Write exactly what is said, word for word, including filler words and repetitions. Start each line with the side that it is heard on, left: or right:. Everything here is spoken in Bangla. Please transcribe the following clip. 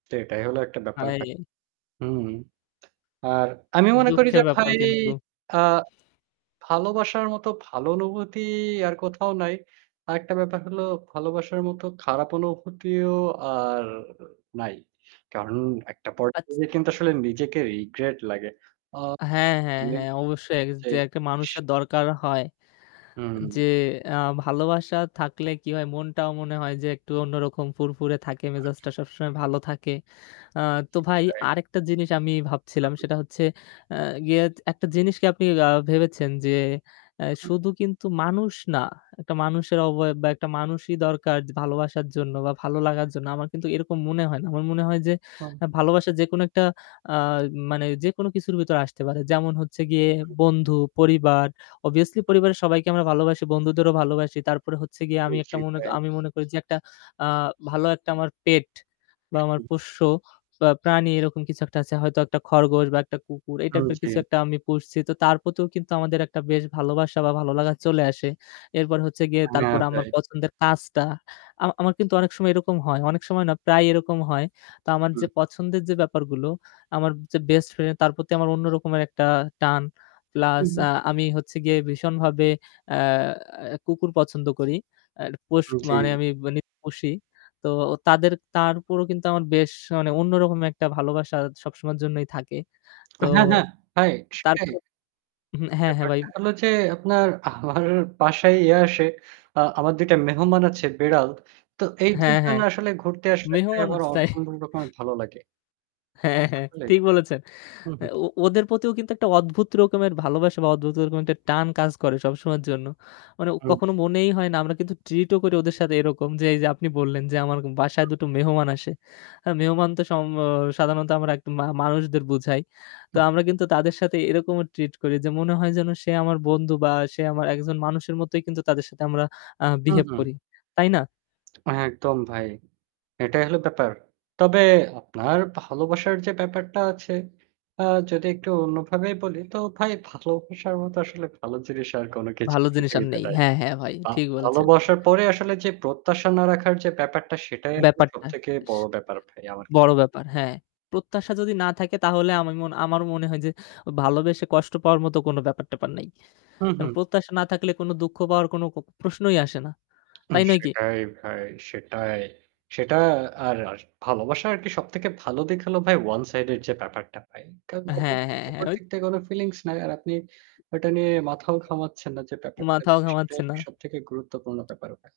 right: সেটাই হলো একটা ব্যাপার। আ
left: হাই।
right: হুম। আর আমি মনে করি
left: দুঃখের
right: যে
left: ব্যাপার
right: ভাই
left: কিন্তু।
right: আ ভালোবাসার মতো ভালো অনুভূতি আর কোথাও নাই। আরেকটা ব্যাপার হল ভালোবাসার মতো খারাপ অনুভূতিও আর নাই। কারণ একটা
left: আচ
right: পর্যায়ে কিন্তু আসলে নিজেকে রিগ্রেট লাগে। আ
left: হ্যাঁ, হ্যাঁ,
right: মে
left: হ্যাঁ অবশ্যই
right: যে
left: যে একটা
right: স
left: মানুষের দরকার হয়। যে
right: হুম।
left: আ ভালোবাসা থাকলে কি হয় মনটাও মনে হয় যে একটু অন্যরকম ফুরফুরে থাকে মেজাজটা সবসময় ভালো থাকে। আ তো
right: জি,
left: ভাই
right: ভাই।
left: আরেকটা জিনিস আমি ভাবছিলাম
right: হুম।
left: সেটা হচ্ছে আ গিয়ে একটা জিনিসকে আপনি আ ভেবেছেন যে আ
right: হুম।
left: শুধু কিন্তু মানুষ না। একটা মানুষের অবয়ব বা একটা মানুষই দরকার ভালোবাসার জন্য বা ভালো লাগার জন্য। আমার কিন্তু এরকম মনে হয় না। আমার মনে হয় যে
right: হুম।
left: আ ভালোবাসা যেকোনো একটা আ মানে যেকোনো কিছুর ভেতরে আসতে পারে। যেমন হচ্ছে গিয়ে
right: উ হু।
left: বন্ধু, পরিবার অভিয়াসলি পরিবারের সবাইকে আমরা ভালোবাসি, বন্ধুদেরও ভালোবাসি। তারপরে হচ্ছে গিয়ে
right: উ
left: আমি একটা
right: জি
left: মনে
right: ভাই।
left: আমি মনে করি যে একটা আ ভালো একটা আমার পেট বা
right: উ
left: আমার
right: হু।
left: পোষ্য বা প্রাণী এরকম কিছু একটা আছে। হয়তো একটা খরগোশ বা একটা কুকুর এই
right: উম
left: টাইপের
right: জি।
left: কিছু একটা আমি পুষছি। তো তার প্রতিও কিন্তু আমাদের একটা বেশ ভালোবাসা বা ভালোলাগা চলে আসে। এরপর হচ্ছে গিয়ে
right: হ্যাঁ
left: তারপরে আমার
right: ভাই।
left: পছন্দের কাজটা আমা আমার কিন্তু অনেক সময় এরকম হয়। অনেক সময় না প্রায় এরকম হয়। তো আমার যে
right: হুম।
left: পছন্দের যে ব্যাপারগুলো আমার যে বেস্ট ফ্রেন্ড তার প্রতি আমার অন্য রকমের একটা টান প্লাস
right: হুম।
left: আ আমি হচ্ছে গিয়ে ভীষণভাবে আ আ কুকুর পছন্দ করি। আ পোষ মানে
right: জী।
left: আমি নিপোষি তো তাদের তার উপরেও কিন্তু আমার বেশ মানে অন্যরকম একটা ভালোবাসা সবসময়ের জন্যই থাকে। তো
right: হ্যাঁ, হ্যাঁ ভাই,
left: তারপ
right: সেটাই।
left: উ হ্যাঁ, হ্যাঁ ভাই।
right: ব্যাপারটা হলো যে আপনার আমার বাসায় ইয়ে আসে, আ আমার দুই টা মেহমান আছে বেড়াল। তো এই দুই
left: হ্যাঁ,
right: জন
left: হ্যাঁ।
right: আসলে ঘুরতে আসলে
left: মেহমান
right: আমার
left: আছে।
right: অসম্ভবণ ভালো লাগে।
left: হ্যাঁ, হ্যাঁ
right: আসলে
left: ঠিক
right: ভাই
left: বলেছেন।
right: হু,
left: আ
right: হু।
left: ও ওদের প্রতিও কিন্তু একটা অদ্ভুত রকমের ভালোবাসা বা অদ্ভুত রকমের একটা টান কাজ করে সবসময়ের জন্য। মানে
right: উ
left: কখনো
right: জি।
left: মনেই হয় না আমরা কিন্তু ট্রিট ও করি ওদের সাথে এরকম যে এইযে আপনি বললেন যে আমার
right: হু,
left: বাসায়
right: হু।
left: দুটো মেহমান আসে। আ মেহমান তো সম অ সাধারণত আমরা মা মানুষদের বুঝাই। তো
right: উহ
left: আমরা কিন্তু তাদের সাথে এরকমও ট্রিট করি যে মনে হয় যেন সে আমার বন্ধু বা সে আমার একজন মানুষের মতোই কিন্তু তাদের সাথে আমরা আ
right: হুম,
left: বিহেভ
right: হুম।
left: করি। তাই না?
right: একদম ভাই। এটাই হলো ব্যাপার। তবে আপনার ভালোবাসার যে ব্যাপারটা আছে, আ যদি একটু অন্যভাবে বলি তো ভাই ভালোবাসার মতো আসলে ভালো জিনিস আর কোনো কিছু
left: ভালো জিনিস আর
right: পৃথিবীতে
left: নেই।
right: নাই।
left: হ্যাঁ, হ্যাঁ ভাই
right: আ
left: ঠিক বলেছেন।
right: ভালোবাসার পরে আসলে যে প্রত্যাশা না রাখার যে ব্যাপারটা সেটাই আসলে
left: ব্যাপারটা।
right: সবথেকে
left: স
right: বড়
left: আ
right: ব্যাপার ভাই আমার কাছে।
left: বড় ব্যাপার হ্যাঁ। প্রত্যাশা যদি না থাকে তাহলে আমার মন আমার মনে হয় যে ভালোবেসে কষ্ট পাওয়ার মতো কোনো ব্যাপার-ট্যাপার নাই।
right: হুম,
left: কারণ
right: হুম।
left: প্রত্যাশা না থাকলে কোনো দুঃখ পাওয়ার কোনো প্রশ্নই আসে না।
right: উহ
left: তাই নয় কি?
right: সেটাই ভাই, সেটাই। সেটা আর ভালোবাসা আরকি সবথেকে ভালো দিক হলো ভাই ওয়ান সাইড এর যে ব্যাপারটা ভাই। কারণ অপর
left: হ্যাঁ, হ্যাঁ, হ্যাঁ।
right: অপর
left: অইত
right: দিক থেকে কোনো ফিলিংস নাই। আর আপনি ওইটা নিয়ে মাথাও ঘামাচ্ছেন না যে ব্যাপারটা
left: মাথাও
right: সেটা
left: ঘামাচ্ছে
right: আর কি
left: না।
right: সবথেকে গুরুত্বপূর্ণ ব্যাপার ভা